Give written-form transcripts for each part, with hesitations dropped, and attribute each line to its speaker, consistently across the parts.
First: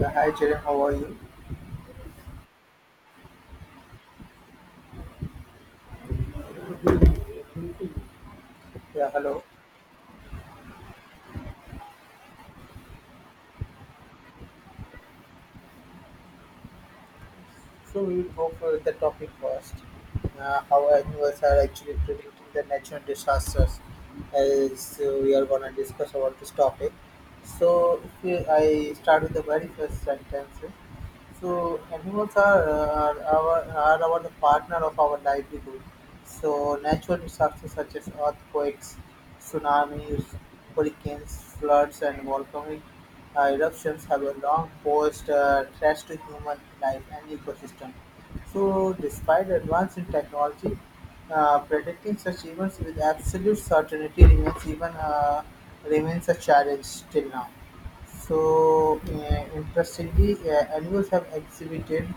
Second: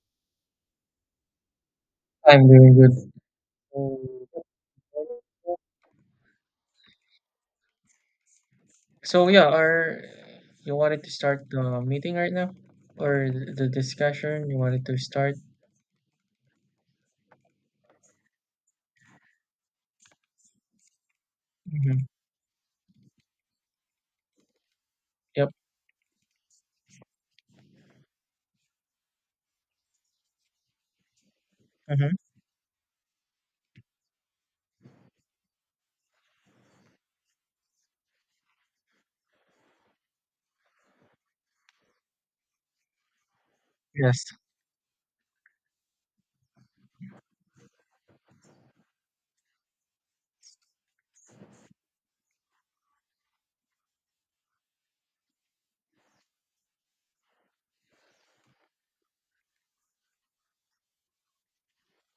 Speaker 1: Yeah, hi Jerry, how are you?
Speaker 2: I'm doing good. So
Speaker 1: Yeah,
Speaker 2: so
Speaker 1: hello.
Speaker 2: yeah, are you wanted to start the meeting right now, or the discussion? You wanted to start?
Speaker 1: So we will go for the topic first. How animals are actually
Speaker 2: Hmm.
Speaker 1: predicting the natural disasters, as we are
Speaker 2: Yep.
Speaker 1: gonna discuss about this topic. So if we, I start with the very first sentence. So
Speaker 2: Hmm.
Speaker 1: animals are our the partner of our livelihood. So natural disasters such as earthquakes, tsunamis, hurricanes, floods, and volcanic eruptions have
Speaker 2: Yes.
Speaker 1: a long posed threats to human life and ecosystem. So, despite advance in technology, predicting such events with absolute certainty remains a challenge till now. So, interestingly, animals have exhibited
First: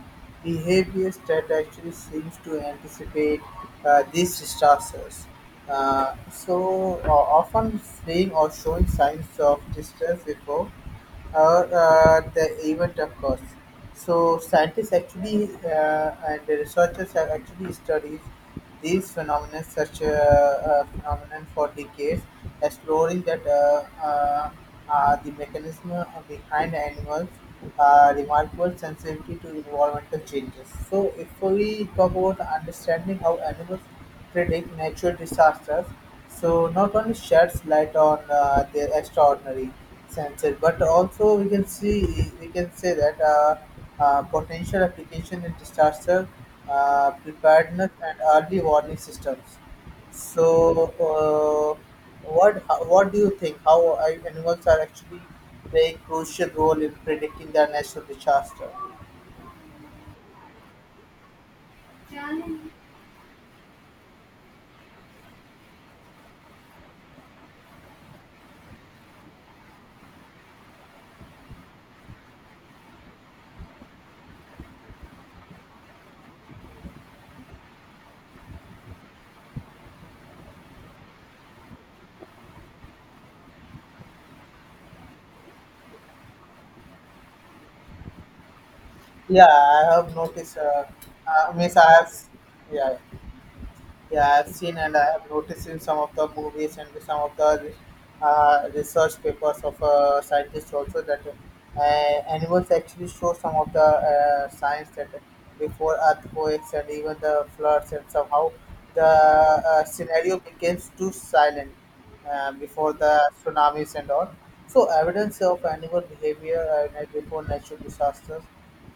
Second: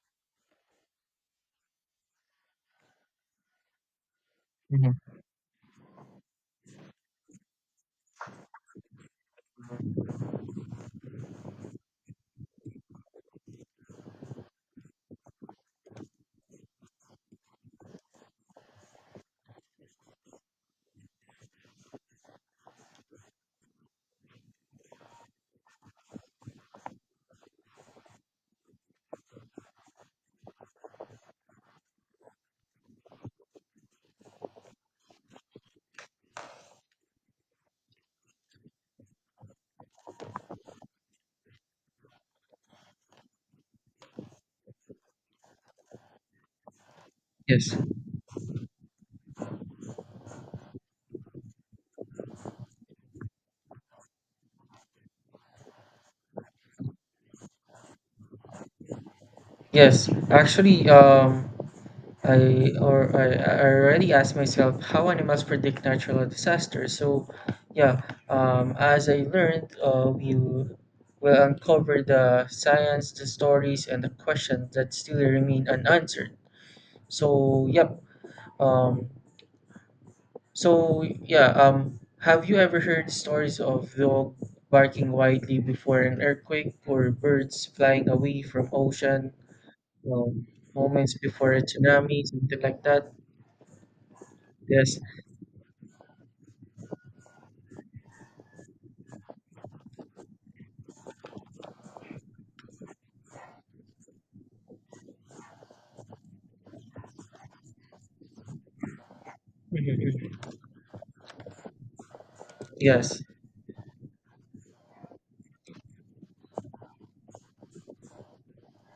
Speaker 1: behaviors that actually seems to anticipate these
Speaker 2: Hmm.
Speaker 1: disasters. Uh, so, uh, Often fleeing or showing signs of distress before or the event, of course. So scientists actually and the researchers have actually studied these phenomena, such phenomenon for decades, exploring that the mechanism behind animals' remarkable sensitivity to environmental changes. So if we talk about understanding how animals predict natural disasters, so not only sheds light on their extraordinary senses, but also we can say that potential application in disaster
Speaker 2: Yes.
Speaker 1: preparedness and early warning systems. So what do you think? How are animals are actually playing crucial role in predicting their natural disaster?
Speaker 2: Yes. Actually, I already asked myself how animals predict natural disasters. So, yeah, as I learned, we'll will uncover the science, the stories, and the questions that still remain unanswered. So, yep. Um, so, yeah. Have you ever heard stories of dog barking wildly before an earthquake or birds flying away from ocean
Speaker 1: Yeah, I have
Speaker 2: um,
Speaker 1: noticed.
Speaker 2: moments before a
Speaker 1: Means I have.
Speaker 2: tsunami, something like
Speaker 1: Yeah.
Speaker 2: that?
Speaker 1: Yeah, I've seen and
Speaker 2: Yes.
Speaker 1: I have noticed in some of the movies and some of the research papers of scientists also that uh, animals actually show some of the signs that before earthquakes and even the floods and somehow the
Speaker 2: Mhm.
Speaker 1: scenario becomes too silent before
Speaker 2: Yes.
Speaker 1: the tsunamis and all. So evidence of animal behavior before natural disasters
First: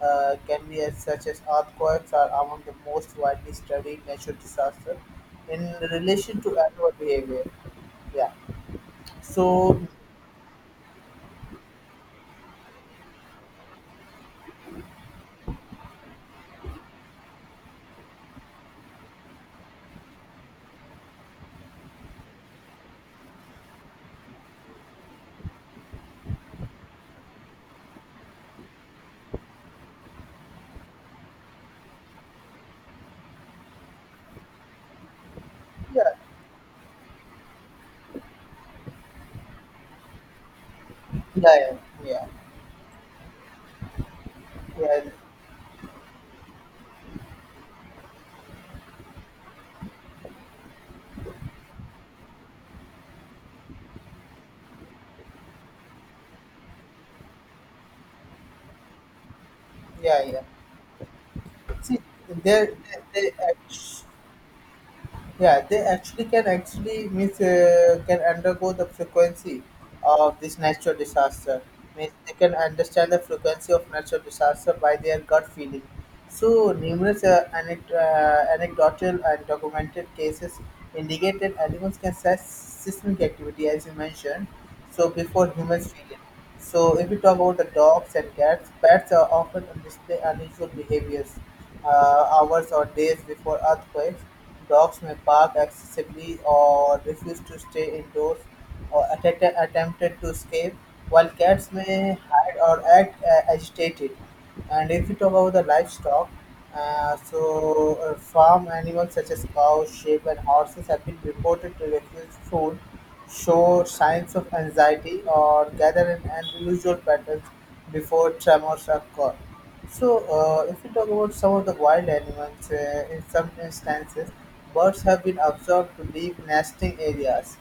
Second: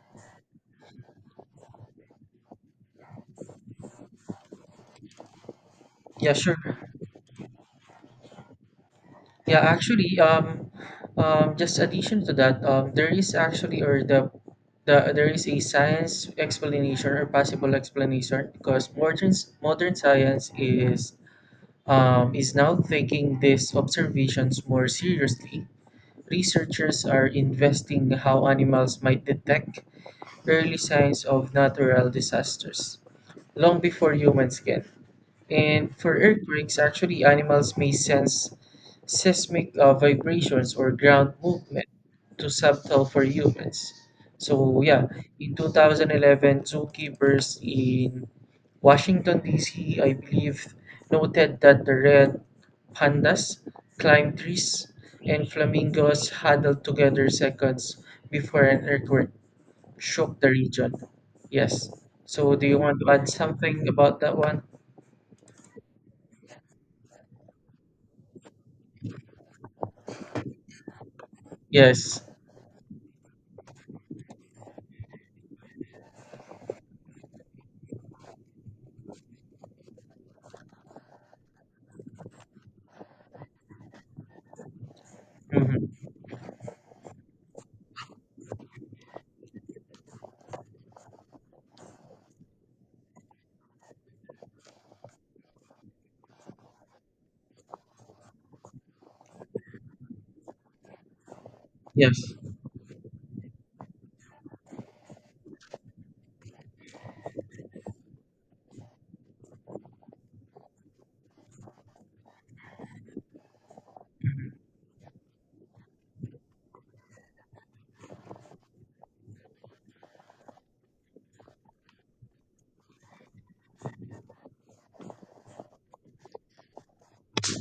Speaker 1: can be as such as earthquakes are among the most widely studied natural disasters in
Speaker 2: Yeah,
Speaker 1: relation to
Speaker 2: sure.
Speaker 1: animal behavior. Yeah.
Speaker 2: Yeah,
Speaker 1: So
Speaker 2: actually, just addition to that, there is actually or the there is a science explanation or possible explanation because modern science is now taking these observations more seriously. Researchers are investing how animals might detect early signs of natural disasters long before humans can. And
Speaker 1: yeah,
Speaker 2: for earthquakes, actually, animals may sense seismic vibrations or ground
Speaker 1: yeah, yeah,
Speaker 2: movement
Speaker 1: yeah,
Speaker 2: to subtle for humans. So
Speaker 1: yeah,
Speaker 2: yeah, in 2011, zookeepers in Washington D.C., I believe, noted that the red Pandas climb trees, and flamingos huddled together seconds before an earthquake
Speaker 1: yeah,
Speaker 2: shook
Speaker 1: yeah.
Speaker 2: the region. Yes.
Speaker 1: See,
Speaker 2: So, do
Speaker 1: there,
Speaker 2: you want
Speaker 1: there,
Speaker 2: to add
Speaker 1: there,
Speaker 2: something
Speaker 1: act-
Speaker 2: about that one?
Speaker 1: yeah, they actually can actually means can undergo the frequency of this natural disaster. Means
Speaker 2: Yes.
Speaker 1: they can understand the frequency of natural disaster by their gut feeling. So numerous anecdotal and documented cases indicate that animals can sense seismic activity, as you mentioned. So before
Speaker 2: Mm-hmm.
Speaker 1: humans feel it. So if we talk about the dogs and cats, pets are often on display unusual behaviors hours or days before earthquakes. Dogs may bark excessively or refuse to stay indoors or attempted to escape, while cats may
Speaker 2: Yes.
Speaker 1: hide or act agitated. And if you talk about the livestock, farm animals such as cows, sheep, and horses have been reported to refuse food, show signs of anxiety, or gather in unusual patterns before tremors occur. So, if we talk about some of the wild animals, in some instances, birds have been observed to leave nesting areas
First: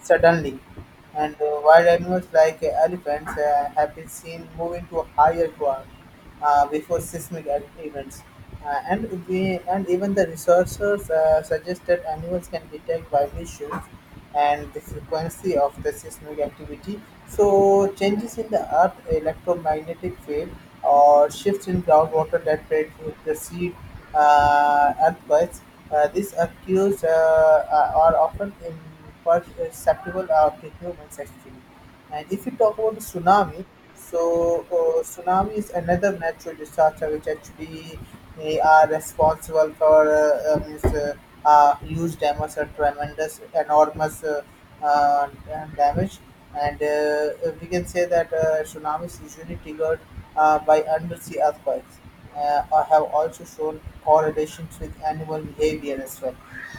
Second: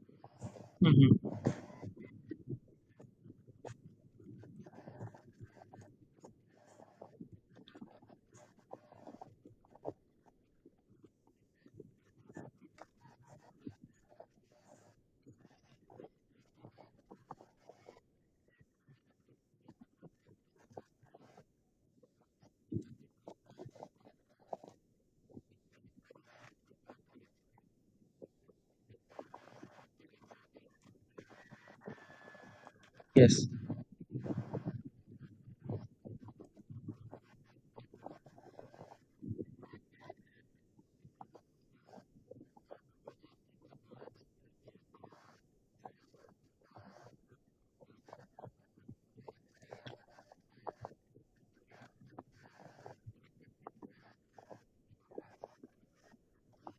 Speaker 1: suddenly,
Speaker 2: Mm-hmm.
Speaker 1: and wild animals like elephants have been seen moving to higher ground before events. And even the researchers suggested animals can detect vibrations and the frequency of the seismic activity. So, changes in the Earth electromagnetic field or shifts in groundwater that precede earthquakes. These occurs are often imperceptible to humans actually. And if you talk about the
Speaker 2: Yes.
Speaker 1: tsunami, so tsunami is another natural disaster which actually they are responsible for huge damage or enormous uh, damage. And we can say that tsunamis usually triggered by undersea earthquakes have also shown correlations with animal behavior as well.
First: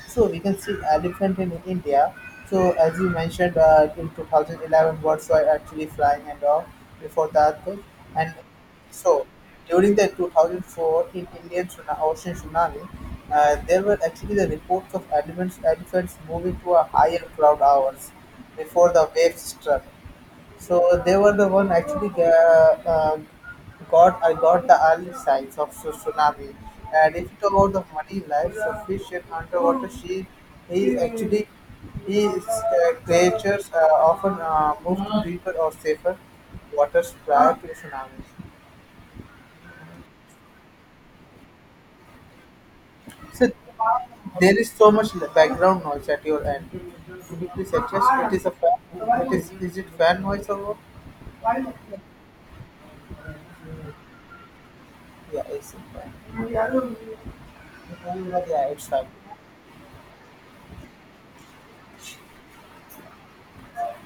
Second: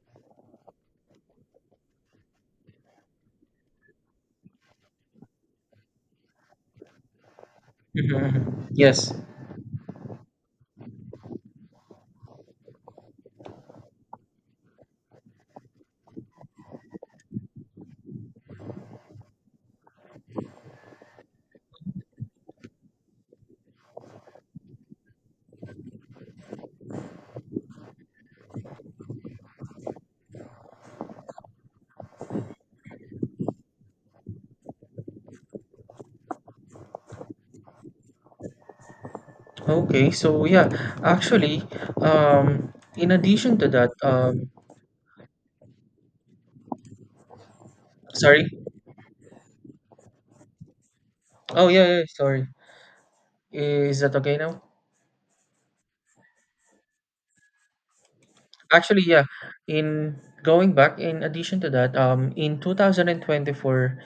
Speaker 1: So we can see elephant in India. So as you mentioned, in 2011 birds were actually flying and all before the earthquake.
Speaker 2: Mm-hmm.
Speaker 1: And
Speaker 2: Mm-hmm. Yes.
Speaker 1: so During the 2004 in Indian Ocean tsunami, there were actually the reports of elephants moving to a higher cloud hours before the waves struck. So they were the one actually got I got the early signs of tsunami. And if you talk about the marine life, so fish and underwater, she he actually he creatures often move to deeper or safer waters prior to tsunamis.
Speaker 2: Okay. So, yeah, actually, in
Speaker 1: So
Speaker 2: addition to that,
Speaker 1: there is so much background noise at your end. Could you please adjust? It is
Speaker 2: sorry.
Speaker 1: a fan. It Is it fan noise or what?
Speaker 2: Oh, yeah, yeah, yeah. Sorry. Is that okay now?
Speaker 1: Yeah, it's a fan. Yeah, it's
Speaker 2: Actually,
Speaker 1: fine.
Speaker 2: yeah. In going back, in addition to that, in 2024,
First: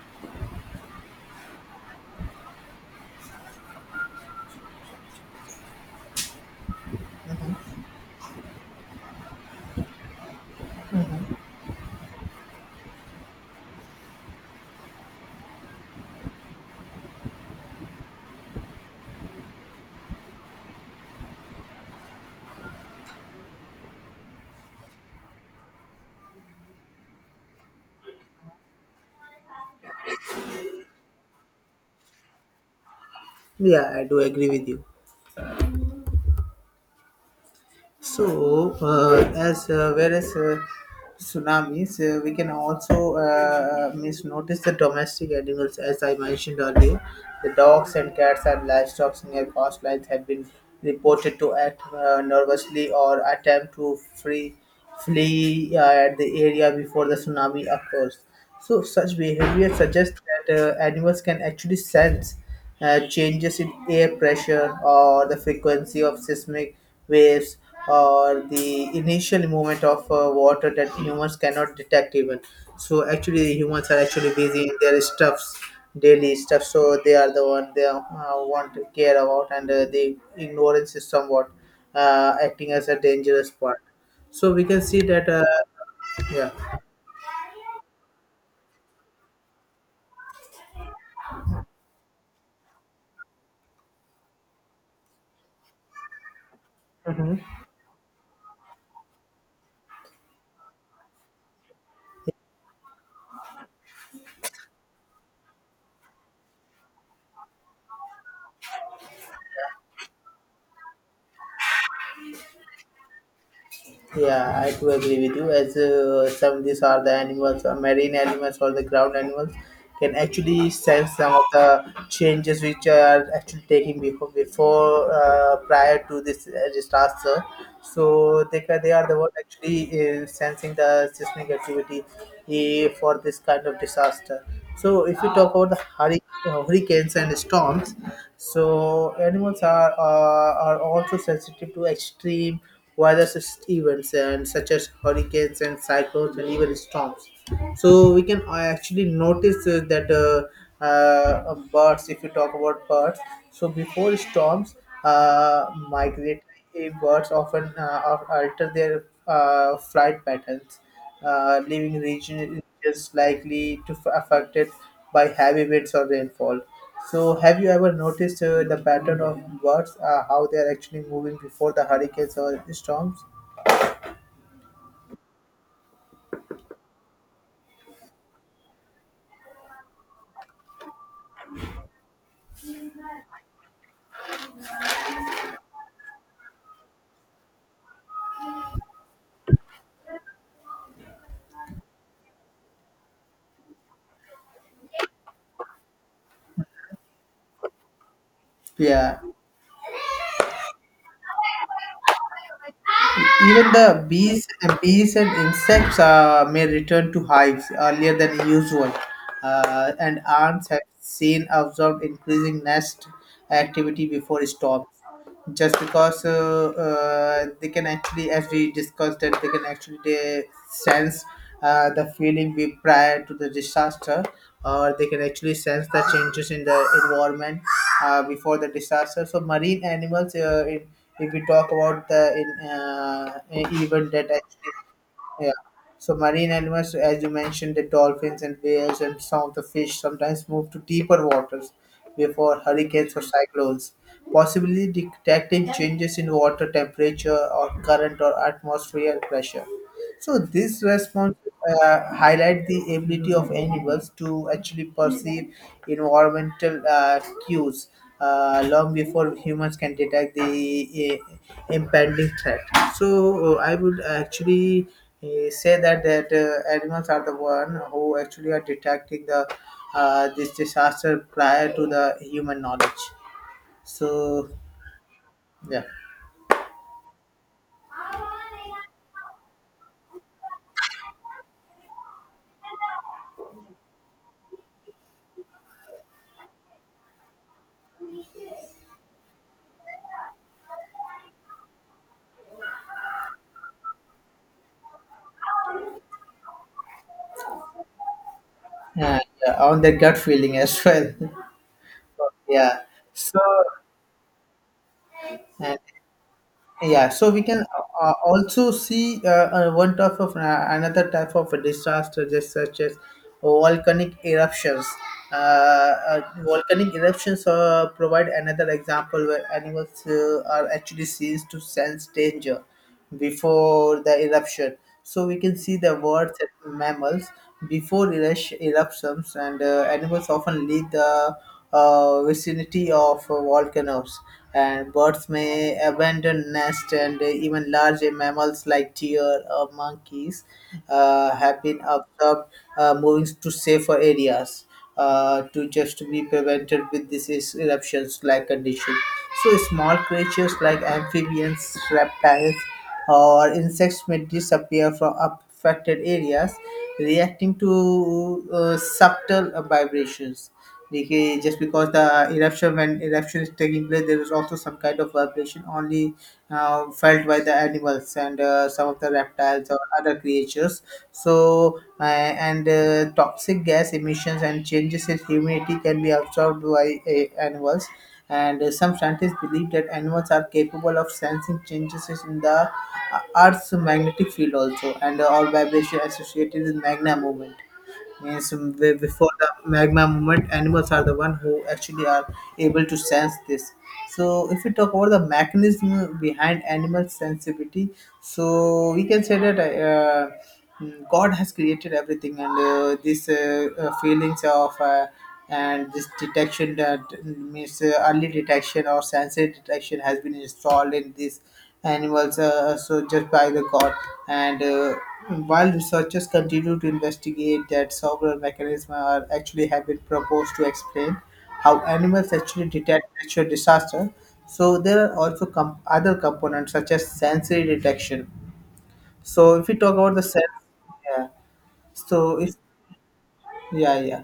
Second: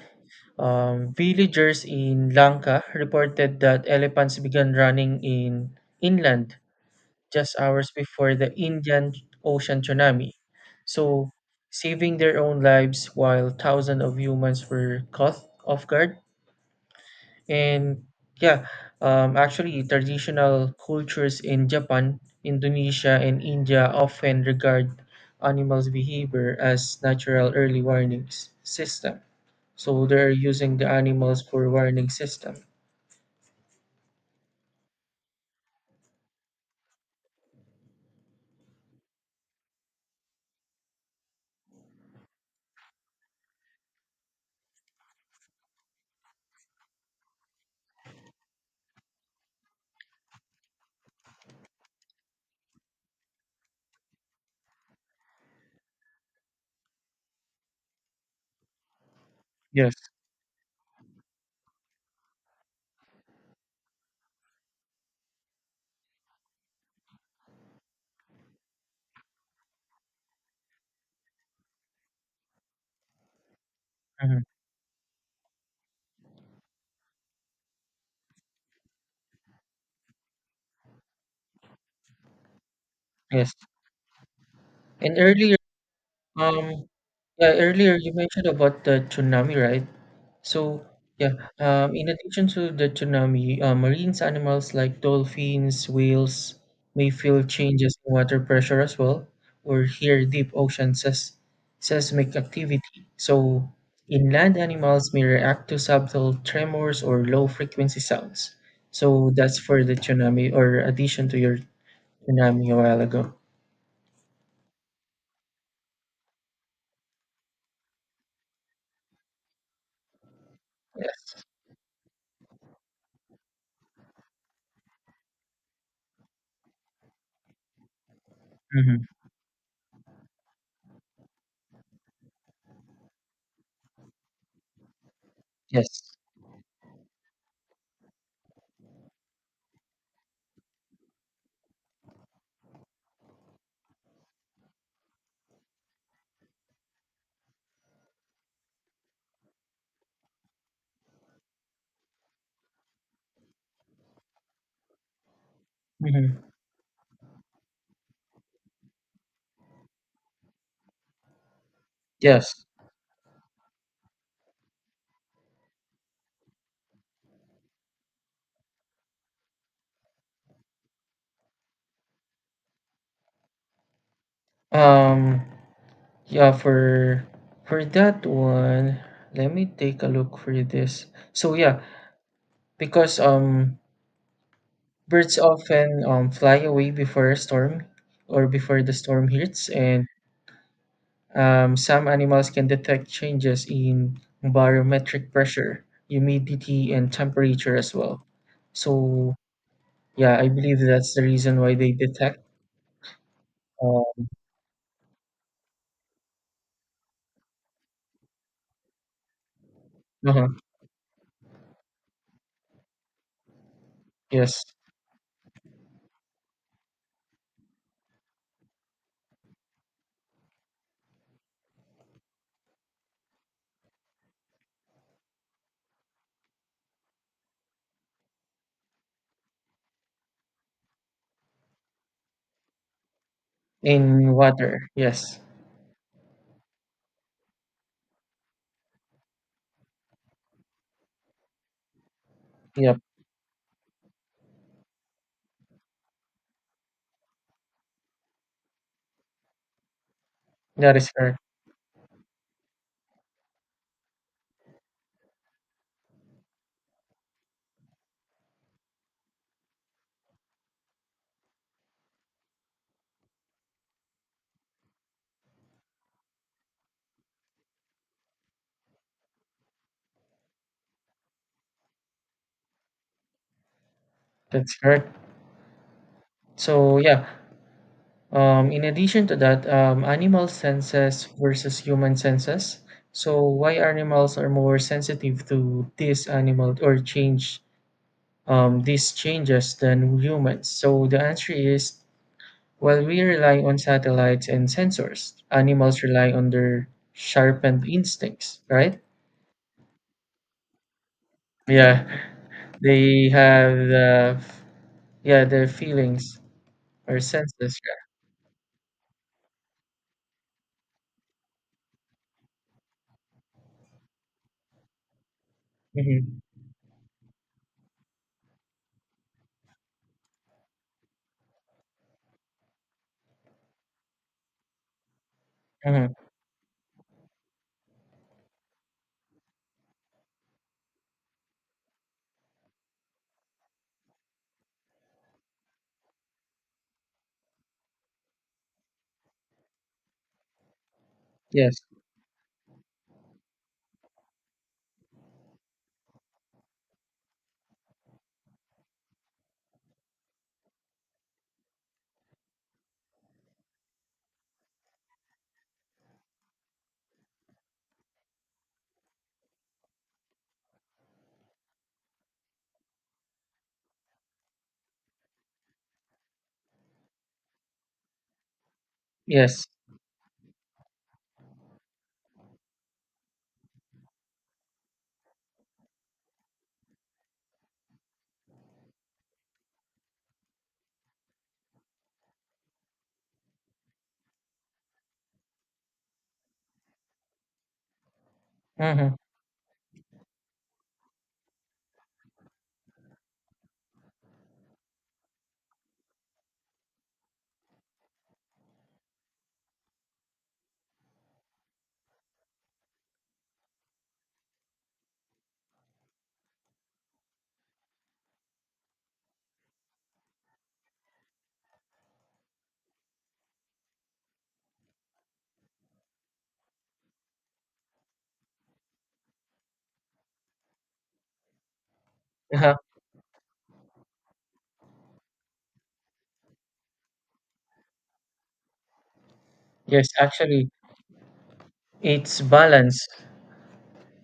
Speaker 2: Villagers in Lanka reported that elephants began running in inland just hours before the Indian Ocean tsunami, so saving their own lives while thousands of humans were caught off guard. And yeah, actually, traditional cultures in Japan, Indonesia, and India often regard animals' behavior as natural early warning system. So they're using the animals for warning system.
Speaker 1: Yeah, I do agree with you. So, as whereas tsunamis, we can also miss notice the domestic animals, as I mentioned earlier. The dogs and cats and livestock near coastlines have been reported to act nervously or attempt to free flee at the area before the tsunami occurs. So such behavior
Speaker 2: Yes.
Speaker 1: suggests that animals can actually sense changes in air pressure or the frequency of seismic waves or the initial movement of water that humans cannot detect even. So actually the humans are actually
Speaker 2: Mhm.
Speaker 1: busy in their stuffs, daily stuff. So they are the one they want to care about and the ignorance is somewhat acting as a dangerous
Speaker 2: Yes.
Speaker 1: part. So we can see
Speaker 2: And
Speaker 1: that,
Speaker 2: earlier,
Speaker 1: yeah.
Speaker 2: um, yeah, earlier you mentioned about the tsunami, right? So, yeah, in addition to the tsunami, marine animals like dolphins, whales may
Speaker 1: Mhm.
Speaker 2: feel changes in water pressure as well, or hear deep ocean seismic activity. So, inland animals may react to subtle tremors or low frequency sounds. So, that's for the tsunami, or addition to your tsunami a while ago.
Speaker 1: Yeah, I do agree with you. As some of these are the animals, marine animals or the ground animals, can actually sense some of
Speaker 2: Yes.
Speaker 1: the changes which are actually taking before prior to this disaster. So they
Speaker 2: Hmm.
Speaker 1: are the one actually sensing the seismic activity for this kind of disaster. So if you talk about the
Speaker 2: Yes.
Speaker 1: hurricanes and storms, so animals are also sensitive to extreme weather events and such as hurricanes and cyclones and even storms, so we can actually notice that birds, if you talk about birds, so before storms
Speaker 2: Hmm.
Speaker 1: migratory birds often alter their flight patterns leaving regions
Speaker 2: Yes.
Speaker 1: likely to affected by heavy winds or rainfall. So, have you ever noticed the pattern of birds, how they are actually moving before the hurricanes or storms?
Speaker 2: Um, Yeah, for that one, let me take a look for this. So yeah, because birds often fly away before a storm or before the storm hits, and some animals can detect changes in barometric pressure, humidity, and temperature as well.
Speaker 1: Yeah,
Speaker 2: So yeah, I believe that's the reason why they detect.
Speaker 1: even the
Speaker 2: Uh,
Speaker 1: bees, bees and insects may return to hives earlier than usual, and
Speaker 2: uh
Speaker 1: ants have seen observed increasing nest activity before
Speaker 2: yes,
Speaker 1: storms. Just because they can actually, as we discussed, that they can actually they sense the feeling we prior to the disaster, or they can actually sense the changes in the environment before the disaster. So marine animals in if we talk about the in, event that
Speaker 2: in
Speaker 1: actually
Speaker 2: water. Yes.
Speaker 1: yeah. So marine animals, as you mentioned, the dolphins and whales and some of the fish sometimes move to deeper waters before
Speaker 2: Yep.
Speaker 1: hurricanes or cyclones, possibly detecting changes in water temperature or current or atmospheric pressure. So this
Speaker 2: That is
Speaker 1: response
Speaker 2: correct.
Speaker 1: highlight the ability of animals to actually perceive environmental cues long before humans can detect the impending threat. So I would actually say that animals are the one who actually are detecting the this disaster prior to the human knowledge. So
Speaker 2: That's correct.
Speaker 1: yeah,
Speaker 2: So yeah. In addition to that, animal senses versus human senses. So why animals are more sensitive to this animal or change these changes than humans? So the answer is, while we rely on satellites and sensors, animals rely on their sharpened instincts, right?
Speaker 1: and, on the gut feeling as well.
Speaker 2: Yeah,
Speaker 1: yeah.
Speaker 2: they
Speaker 1: So.
Speaker 2: have yeah their
Speaker 1: And.
Speaker 2: feelings
Speaker 1: Yeah,
Speaker 2: or
Speaker 1: so we can
Speaker 2: senses.
Speaker 1: also see one type of another type of a disaster, just such as volcanic eruptions. Uh,
Speaker 2: Yeah. Hmm.
Speaker 1: Volcanic eruptions provide another example where animals are actually seen to sense danger before the eruption. So we can see the
Speaker 2: Hmm.
Speaker 1: words and mammals before eruptions, and animals often leave the vicinity of volcanoes. And birds may abandon nests, and even large mammals like deer or monkeys have been
Speaker 2: Yes,
Speaker 1: observed moving to safer areas to just be prevented with these eruptions like condition. So small creatures like amphibians, reptiles, or insects may disappear from affected areas, reacting to subtle vibrations. Because just because the eruption is taking place, there is also some kind of vibration only felt by the animals and some of the
Speaker 2: yes.
Speaker 1: reptiles or other creatures, so and toxic gas emissions and changes in humidity can be absorbed by animals, and some scientists believe that animals are capable of sensing changes in the earth's magnetic field also, and or vibration associated with magna movement. Yes, way
Speaker 2: Hmm.
Speaker 1: before the magma movement, animals are the one who actually are able to sense this. So, if we talk about the mechanism behind animal sensitivity, so we can say that God has created everything, and these feelings of and this detection, that means early detection or sensory detection has been installed in this animals so just by the god. And while researchers continue to investigate that several mechanisms are actually have been proposed to explain how animals actually detect natural disaster, so there are also other components such as sensory detection. So if we talk
Speaker 2: Yes,
Speaker 1: about the sense,
Speaker 2: actually,
Speaker 1: yeah. So
Speaker 2: it's
Speaker 1: if
Speaker 2: balance.
Speaker 1: Yeah, yeah.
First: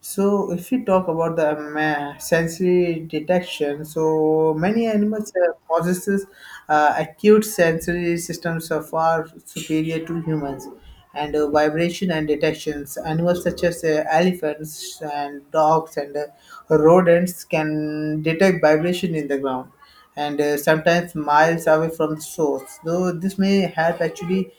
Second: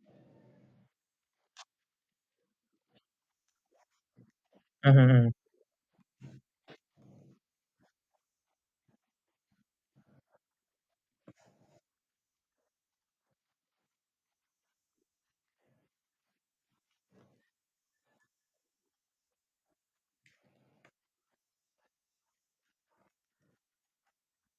Speaker 1: So if we talk about the sensory detection, so many
Speaker 2: Hmm.
Speaker 1: animals possesses acute sensory systems are far superior to humans, and vibration and detections. Animals such as elephants and dogs and rodents can detect vibration in the ground, and sometimes miles away from the source. Though this may help actually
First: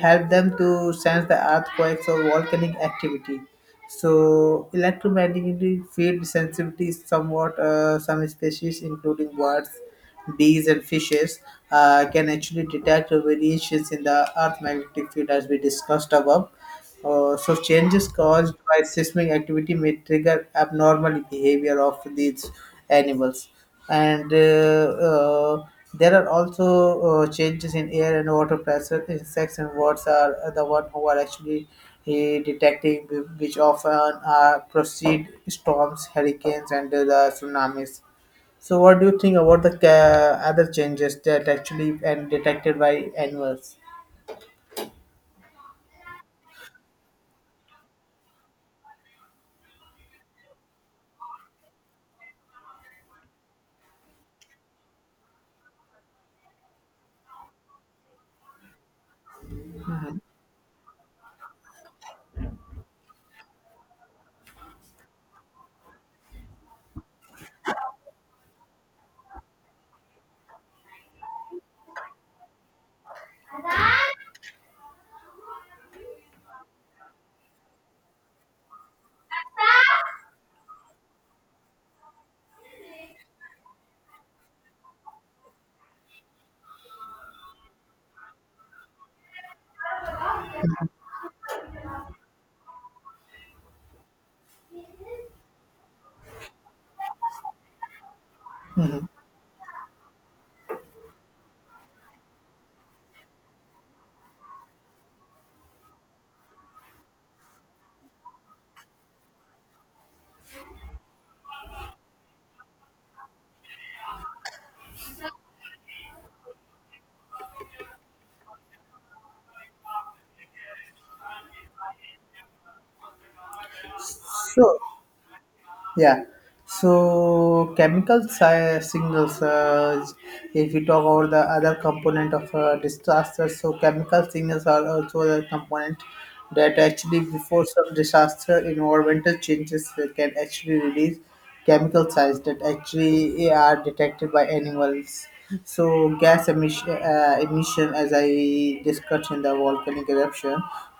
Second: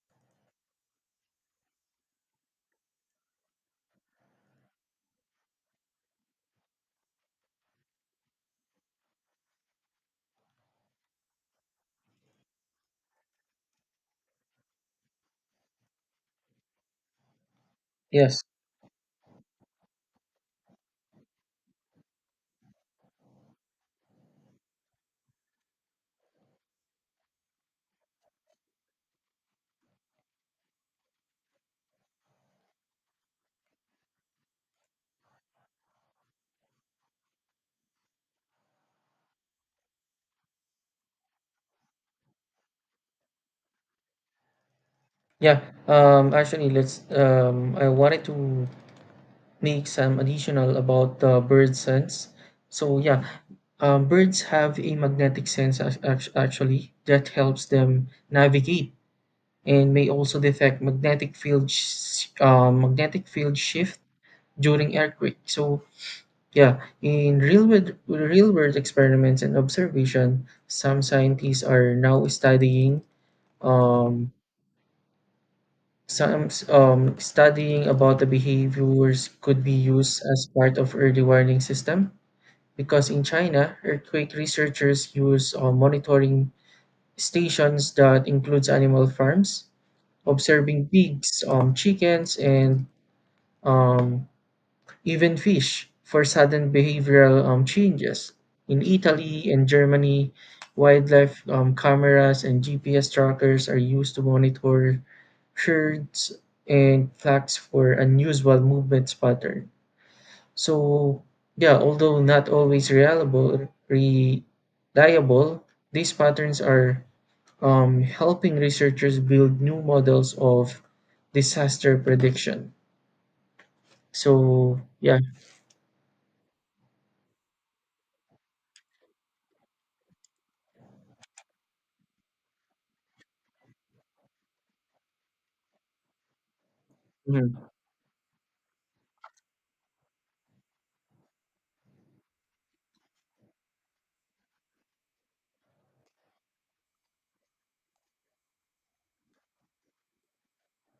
Speaker 1: help them to sense the earthquakes or volcanic activity, so electromagnetic field sensitivity is somewhat some species, including birds, bees, and fishes, can actually detect variations in the Earth magnetic field, as we discussed above. So changes
Speaker 2: Yes.
Speaker 1: caused by seismic activity may trigger abnormal behavior of these animals. And there are also Changes in air and water pressure, insects and birds are the one who are actually uh, detecting which often proceed storms, hurricanes, and the tsunamis. So what do you think about the other changes that actually and detected by animals?
Speaker 2: Yeah. Actually, let's. I wanted to make some additional about the bird sense. So yeah, birds have a magnetic sense actually that helps them navigate and may also detect magnetic field shift during earthquake. So yeah, in real world experiments and observation, some scientists are now um, studying about the behaviors could be used as part of early warning system because in China, earthquake researchers use monitoring stations that includes animal farms, observing pigs, chickens, and um, even fish for sudden behavioral changes. In Italy and Germany, wildlife cameras and GPS trackers are used to monitor shirts and flags for unusual movement pattern. So yeah, although not always reliable, these patterns are helping researchers build new models of disaster prediction.
Speaker 1: So
Speaker 2: So yeah.
Speaker 1: yeah. So chemical signals. If we talk about the other component of disaster, so chemical signals are also a component that actually
Speaker 2: Mhm.
Speaker 1: before some disaster, environmental changes can actually release chemical size that actually are detected by animals. So gas emission, emission, as I discussed in the volcanic eruption,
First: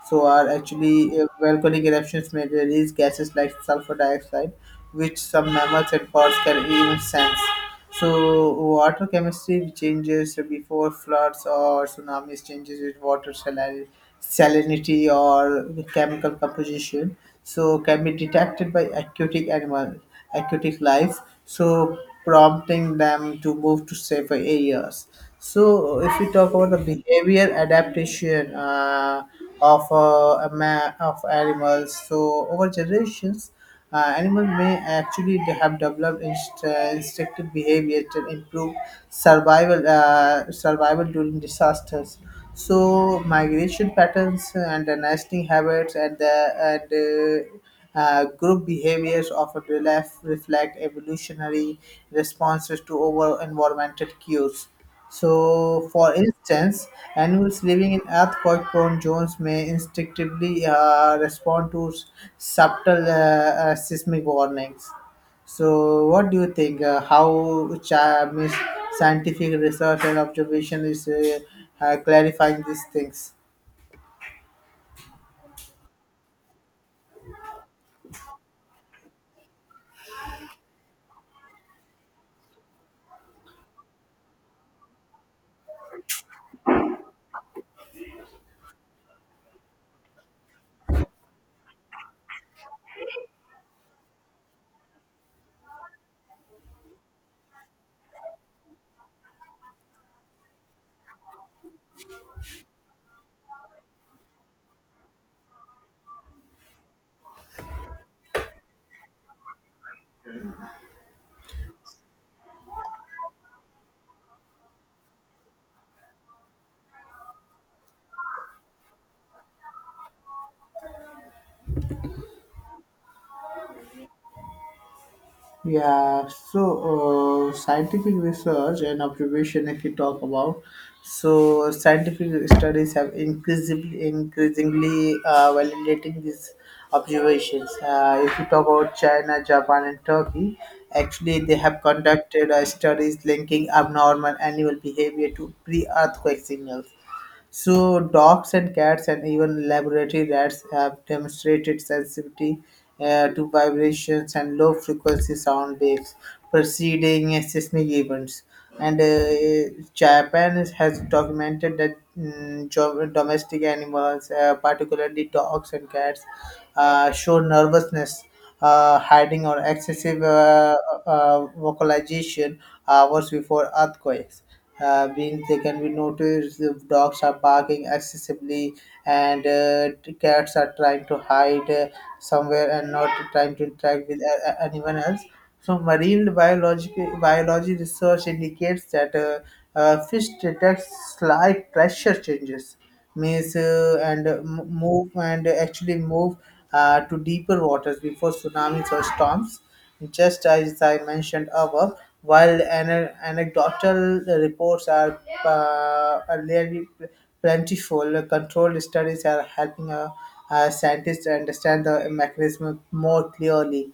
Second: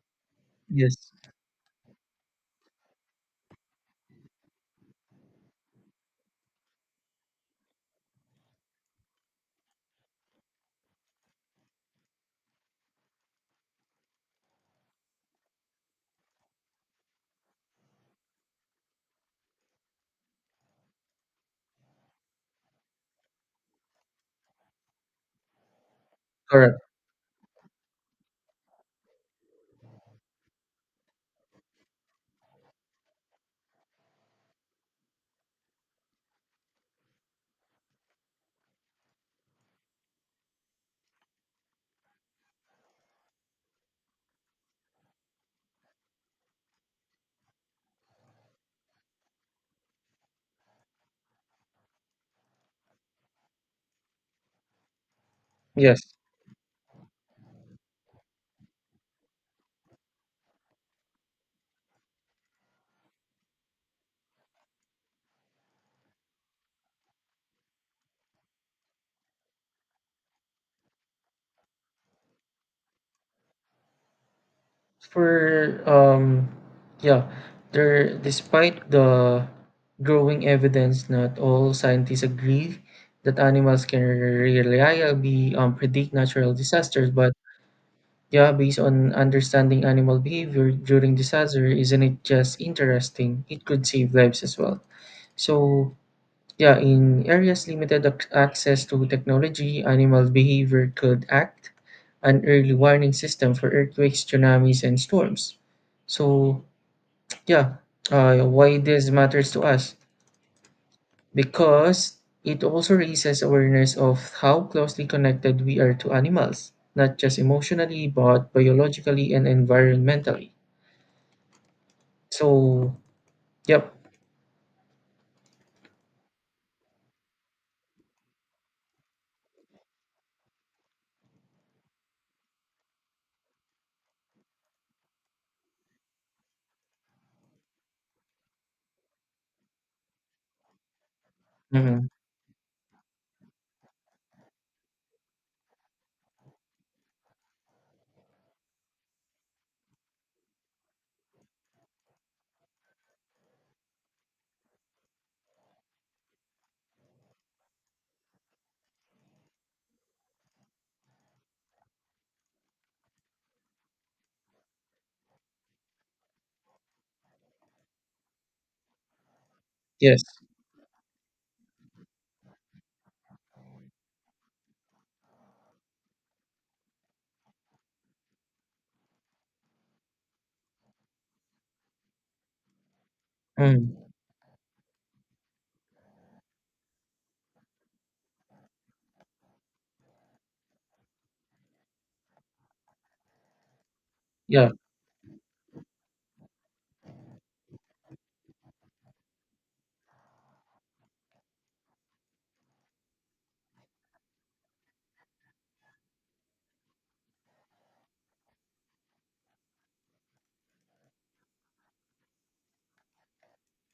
Speaker 1: so are actually
Speaker 2: Yes.
Speaker 1: volcanic eruptions may release gases like sulfur dioxide, which some mammals and birds can even sense. So water chemistry changes before floods or tsunamis changes with water salinity or chemical composition. So can be detected by aquatic animal, aquatic life. So prompting them to move to safer areas. So if we talk about the
Speaker 2: Correct.
Speaker 1: behavior adaptation of of animals, so over generations. Animals may actually have developed instinctive behavior to improve survival during disasters. So migration patterns and the nesting habits and group behaviors often reflect evolutionary responses to over environmental cues. So,
Speaker 2: Yes.
Speaker 1: for instance, animals living in earthquake prone zones may instinctively respond to subtle seismic warnings. So, what do you think? How scientific research and observation is clarifying these things?
Speaker 2: For yeah, there, despite the growing evidence, not all scientists agree that animals can reliably predict natural disasters, but yeah, based on understanding animal behavior during disaster, isn't it just interesting? It could save lives as well. So yeah, in areas limited access to technology, animal behavior could act an early warning system for earthquakes, tsunamis, and storms. So, yeah, why this matters to us? Because it also raises awareness of how closely connected we are to animals, not just emotionally, but biologically and environmentally. So, yep.
Speaker 1: Yeah, so scientific research and observation, if you talk about, so scientific studies have increasingly validating these observations. If you talk about China, Japan, and Turkey, actually they have
Speaker 2: Hmm.
Speaker 1: conducted studies linking abnormal animal behavior to pre-earthquake signals. So dogs and cats and even laboratory rats have demonstrated sensitivity to vibrations and low frequency sound waves preceding seismic events. And Japan has documented that domestic animals, particularly dogs and cats, show nervousness, hiding, or excessive
Speaker 2: Yes.
Speaker 1: vocalization hours before earthquakes. Being they can be noticed the dogs are barking excessively and the cats are trying to hide somewhere and not trying to
Speaker 2: Mm.
Speaker 1: interact with anyone else. So marine biology research indicates that fish detects slight pressure changes, means and m-
Speaker 2: Yeah.
Speaker 1: move and actually move to deeper waters before tsunamis or storms. Just as I mentioned above, while anecdotal reports are really plentiful, controlled studies are helping scientists understand the mechanism more clearly.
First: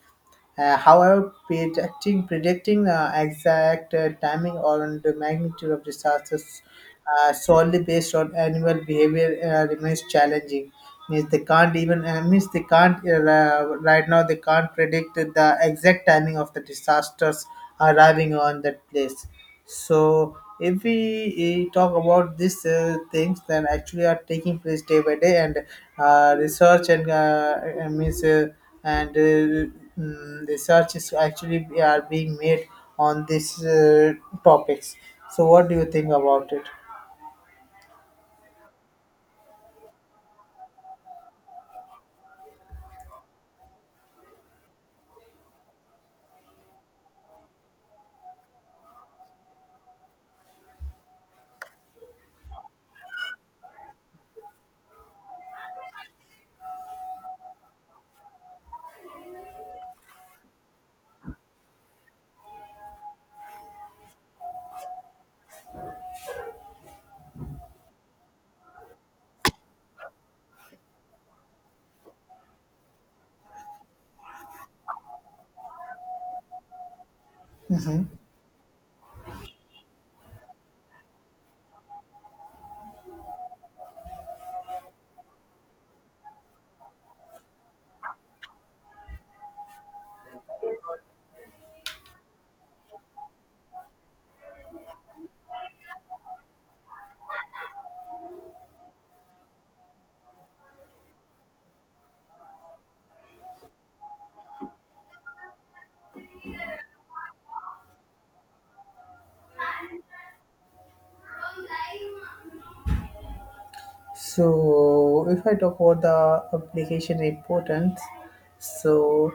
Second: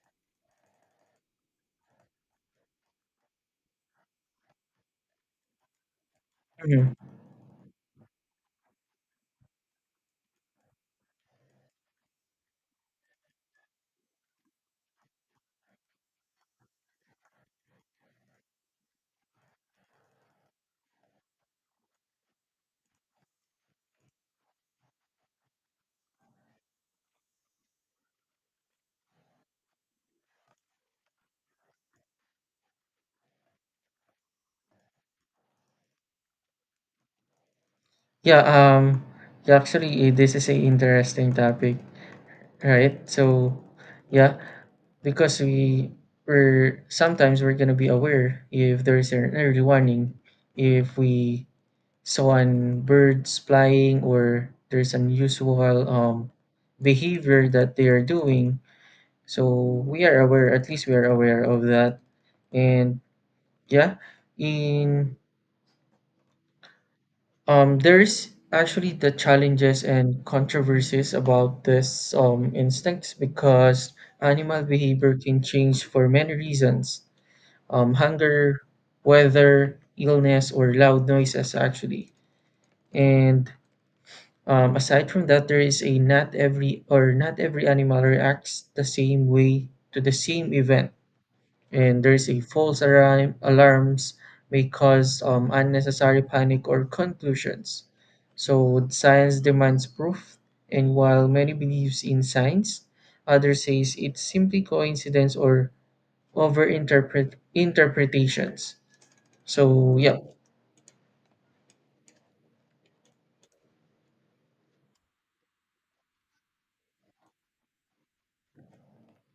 Speaker 1: However, predicting exact timing or the magnitude of disasters
Speaker 2: Mhm.
Speaker 1: solely based on animal behavior remains challenging. Means they can't even means they can't right now they can't predict the exact timing of the disasters arriving on that place. So if we talk about these things, then actually are taking place day by day, and research and I means and mm, research is actually are being made on these topics. So what do you think about it?
Speaker 2: Yeah, yeah, actually, this is a interesting topic, right? So, yeah, because we're sometimes we're gonna be aware if there is an early warning, if we saw an birds flying or there's unusual behavior that they are doing. So we are aware, at least we are aware of that, and yeah, in there's actually the challenges and controversies about this instincts because animal behavior can change for many reasons, hunger, weather, illness, or loud noises, actually. And aside from that, there is a not every animal reacts the same way to the same event, and there's a false alarms may cause unnecessary panic or conclusions. So science demands proof, and while many believes in science, others says it's simply coincidence or over interpretations. So yeah.
Speaker 1: So if I talk about the application importance, so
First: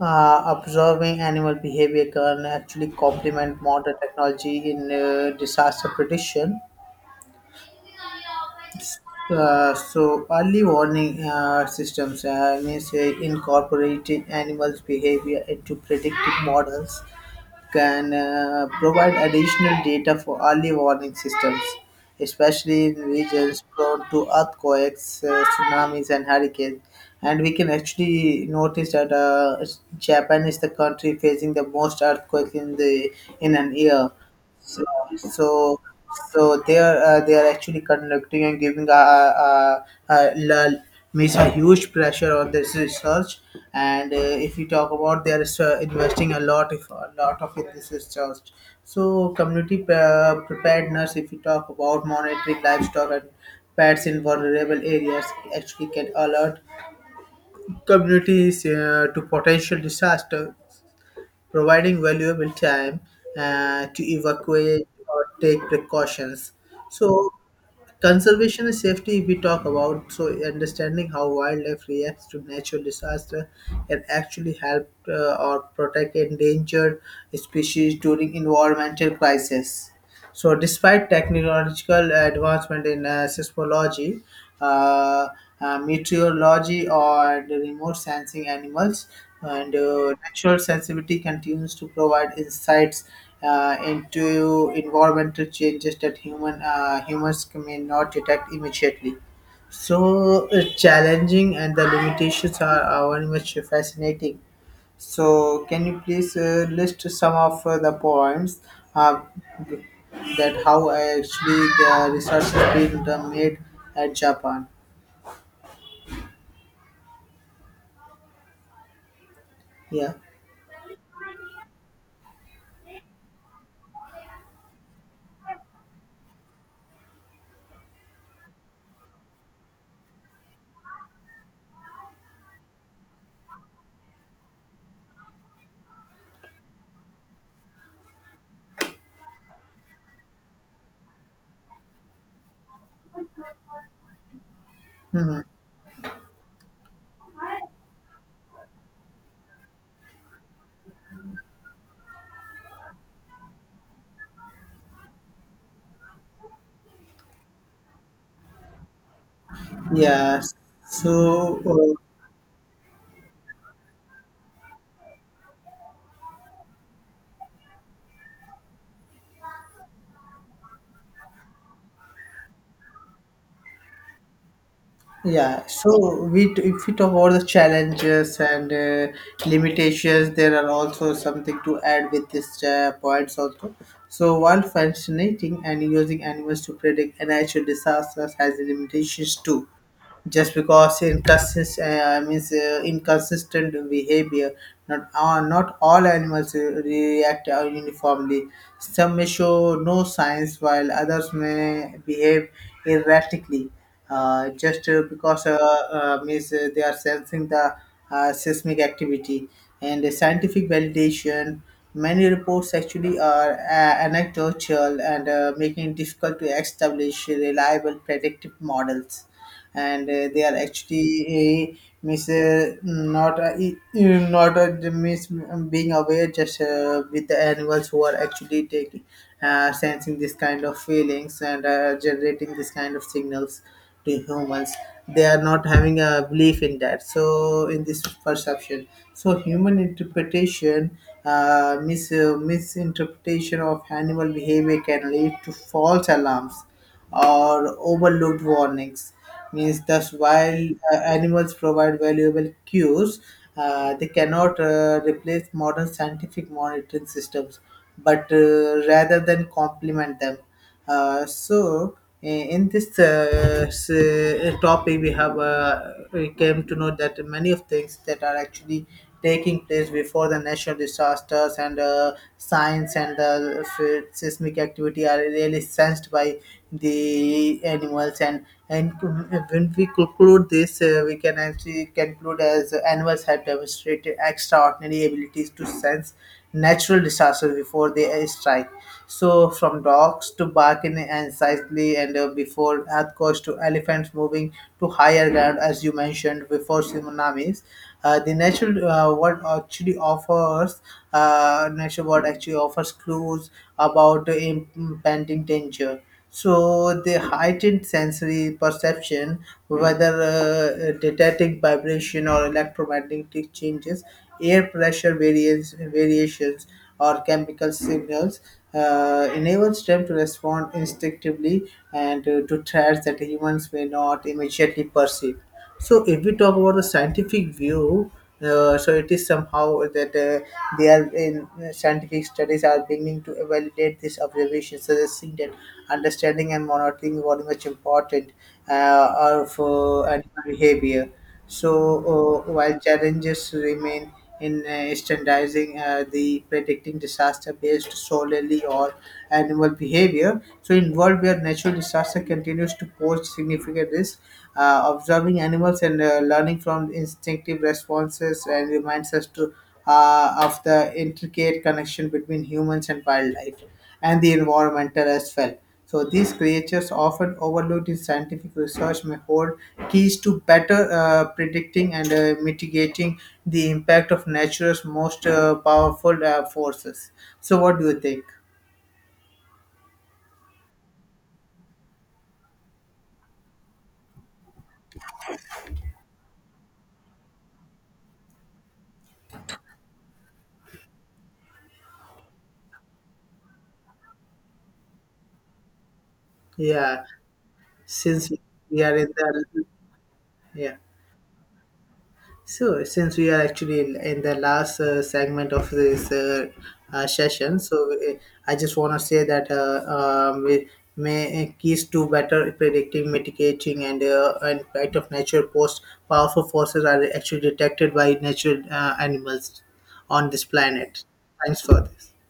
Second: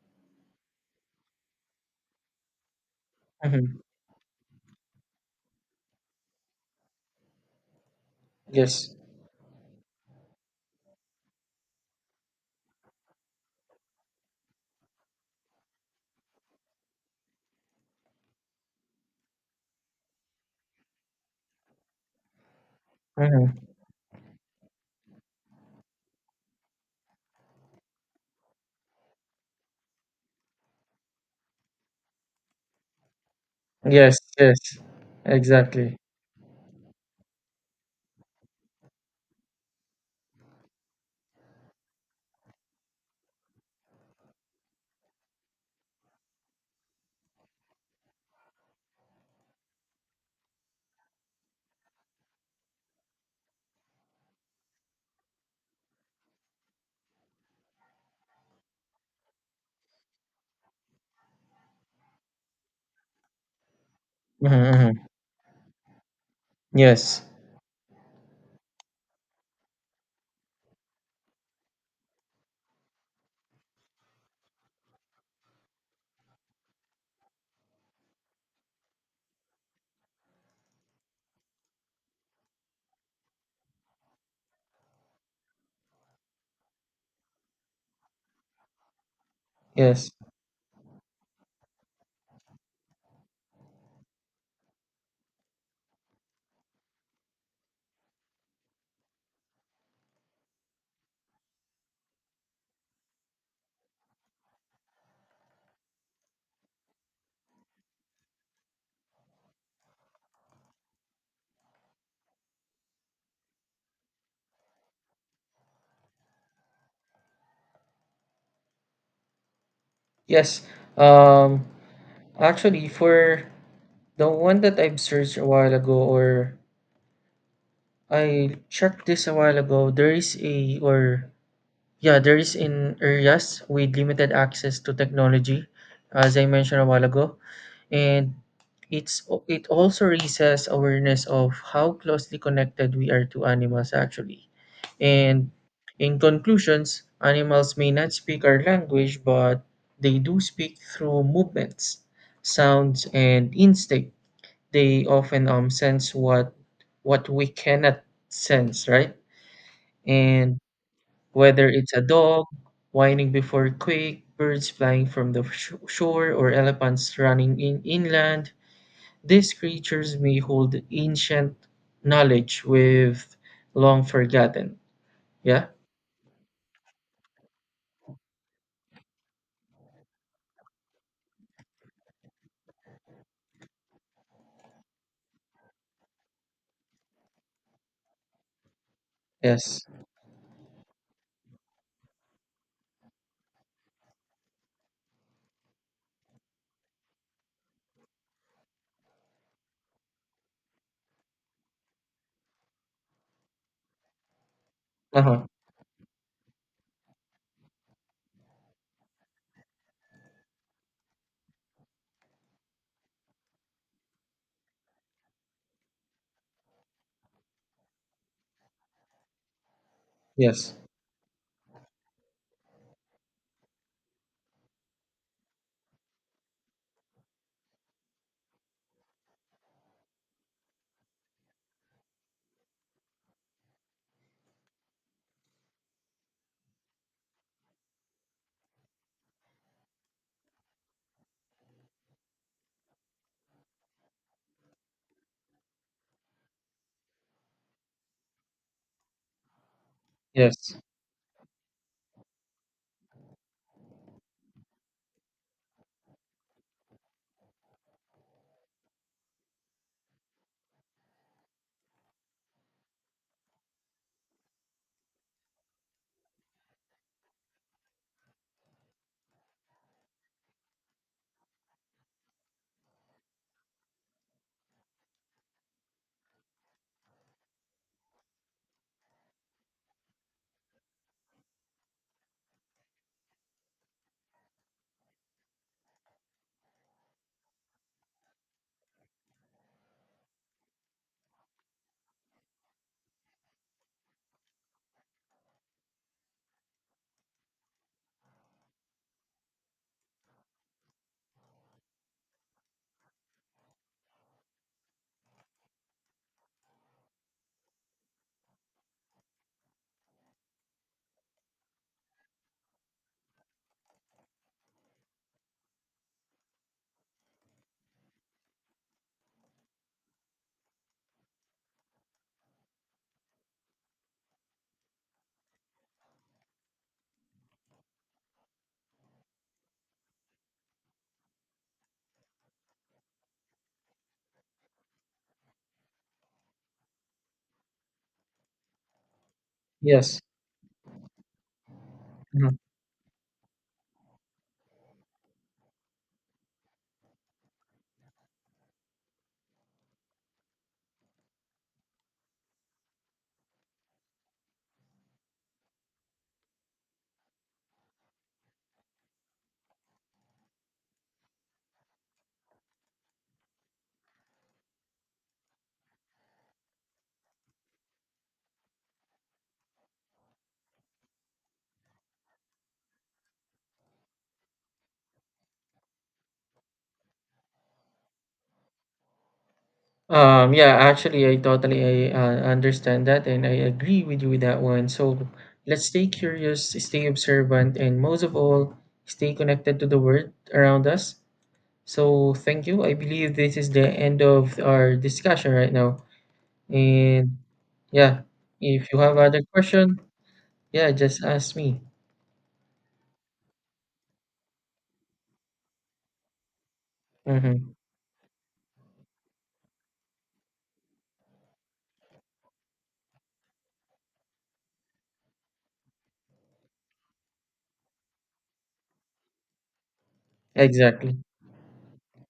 Speaker 1: observing animal behavior can actually complement
Speaker 2: Mhm.
Speaker 1: modern technology in disaster prediction.
Speaker 2: Yes.
Speaker 1: So early warning systems means incorporating animals behavior into predictive models can provide additional data for early warning systems, especially in
Speaker 2: Mhm.
Speaker 1: regions prone to earthquakes, tsunamis, and hurricanes, and we can actually notice that Japan is the country facing the most earthquake in the in an year.
Speaker 2: Yes, yes,
Speaker 1: so, so,
Speaker 2: exactly.
Speaker 1: so they are actually conducting and giving a means a huge pressure on this research. And if you talk about, they are investing a lot, if a lot of it this research. So community preparedness, if you talk about monitoring livestock and pets in vulnerable areas, actually can alert communities to potential disaster, providing valuable time to
Speaker 2: Mhm,
Speaker 1: evacuate
Speaker 2: mhm.
Speaker 1: or take precautions.
Speaker 2: Yes,
Speaker 1: So conservation and safety we talk about, so understanding how wildlife reacts to natural disaster can actually help or protect endangered species during environmental crisis. So, despite technological advancement in seismology, uh, meteorology, or the remote sensing animals, and
Speaker 2: yes,
Speaker 1: natural sensitivity continues to provide insights into environmental changes that humans may not detect immediately. So it's challenging, and the limitations are very much fascinating. So can you please list some of the points uh, that how actually the research has been done made at Japan? Yeah.
Speaker 2: yes, um actually, for the one that I've searched a while ago, or I checked this a while ago, there is a, or yeah, there is in areas with limited access to technology, as I mentioned a while ago, and it also raises awareness of how closely connected we are to animals, actually.
Speaker 1: Mhm.
Speaker 2: And in conclusions, animals may not speak our language, but they do speak through movements, sounds, and instinct. They often sense what we cannot sense, right?
Speaker 1: Yeah.
Speaker 2: And
Speaker 1: So.
Speaker 2: whether it's
Speaker 1: uh,
Speaker 2: a dog whining before a quake, birds flying from the shore, or elephants running in inland, these creatures may hold ancient knowledge with long forgotten.
Speaker 1: Yeah,
Speaker 2: Yeah.
Speaker 1: so if we talk about the challenges and limitations, there are also something to add with this points also. So while fascinating and using animals to predict a natural disasters has limitations too,
Speaker 2: Yes.
Speaker 1: just because inconsist- means inconsistent behavior, not not all animals react uniformly, some may show no signs while others may behave erratically, just
Speaker 2: Uh huh.
Speaker 1: because means they are sensing the seismic activity. And the scientific validation, many reports actually are anecdotal and making it difficult to establish reliable predictive models, and they are
Speaker 2: Yes.
Speaker 1: actually uh, miss not e- e- not miss being aware just with the animals who are actually taking sensing this kind of feelings and generating this kind of signals to humans. They are not having a belief in that, so in this perception, so human interpretation, misinterpretation of animal behavior can lead to false alarms or overlooked warnings. Means thus, while
Speaker 2: Yes.
Speaker 1: animals provide valuable cues, they cannot replace modern scientific monitoring systems, but rather than complement them. Uh, so, in this topic, we have we came to know that many of things that are actually taking place before the natural disasters and signs and seismic activity are really sensed by the animals. And when we conclude this, we can actually conclude as animals have demonstrated extraordinary abilities to sense natural disasters before they strike. So from dogs to barking anxiously and before earthquakes to elephants moving to higher ground as you mentioned before tsunamis, the natural world actually offers natural world actually offers clues about the impending danger. So the heightened sensory perception, whether detecting vibration or electromagnetic changes, air pressure variations, or chemical signals, enables them to respond instinctively and to threats that humans may not immediately perceive. So if we talk about the scientific view, so it is somehow that they are in scientific studies are beginning to validate this observation, suggesting that understanding and monitoring very much important of
Speaker 2: Yes.
Speaker 1: animal behavior. So,
Speaker 2: Mm-hmm.
Speaker 1: while challenges remain in standardizing the predicting disaster based solely on animal behavior, so in world where natural disaster continues to pose significant risk, observing animals and learning from instinctive responses and reminds us to of the intricate connection between humans and wildlife and the environmental as well. So these creatures often overlooked in scientific research may hold keys to better predicting and mitigating the impact of nature's most powerful forces. So what do you think?
Speaker 2: Yeah, actually, I totally understand that, and I agree with you with that one. So let's stay curious, stay observant, and most of all, stay connected to the world around us. So thank you. I believe this is the end of our discussion right now.
Speaker 1: Yeah,
Speaker 2: And yeah,
Speaker 1: since we
Speaker 2: if
Speaker 1: are
Speaker 2: you
Speaker 1: in
Speaker 2: have other
Speaker 1: the
Speaker 2: question,
Speaker 1: yeah.
Speaker 2: yeah, just ask me.
Speaker 1: So, since we are actually in the last segment of this session,
Speaker 2: Mm-hmm.
Speaker 1: so I just want to say that we may keys to better predicting, mitigating, and impact of natural post powerful forces are actually detected by natural animals on this planet.
Speaker 2: Exactly.
Speaker 1: Thanks for this.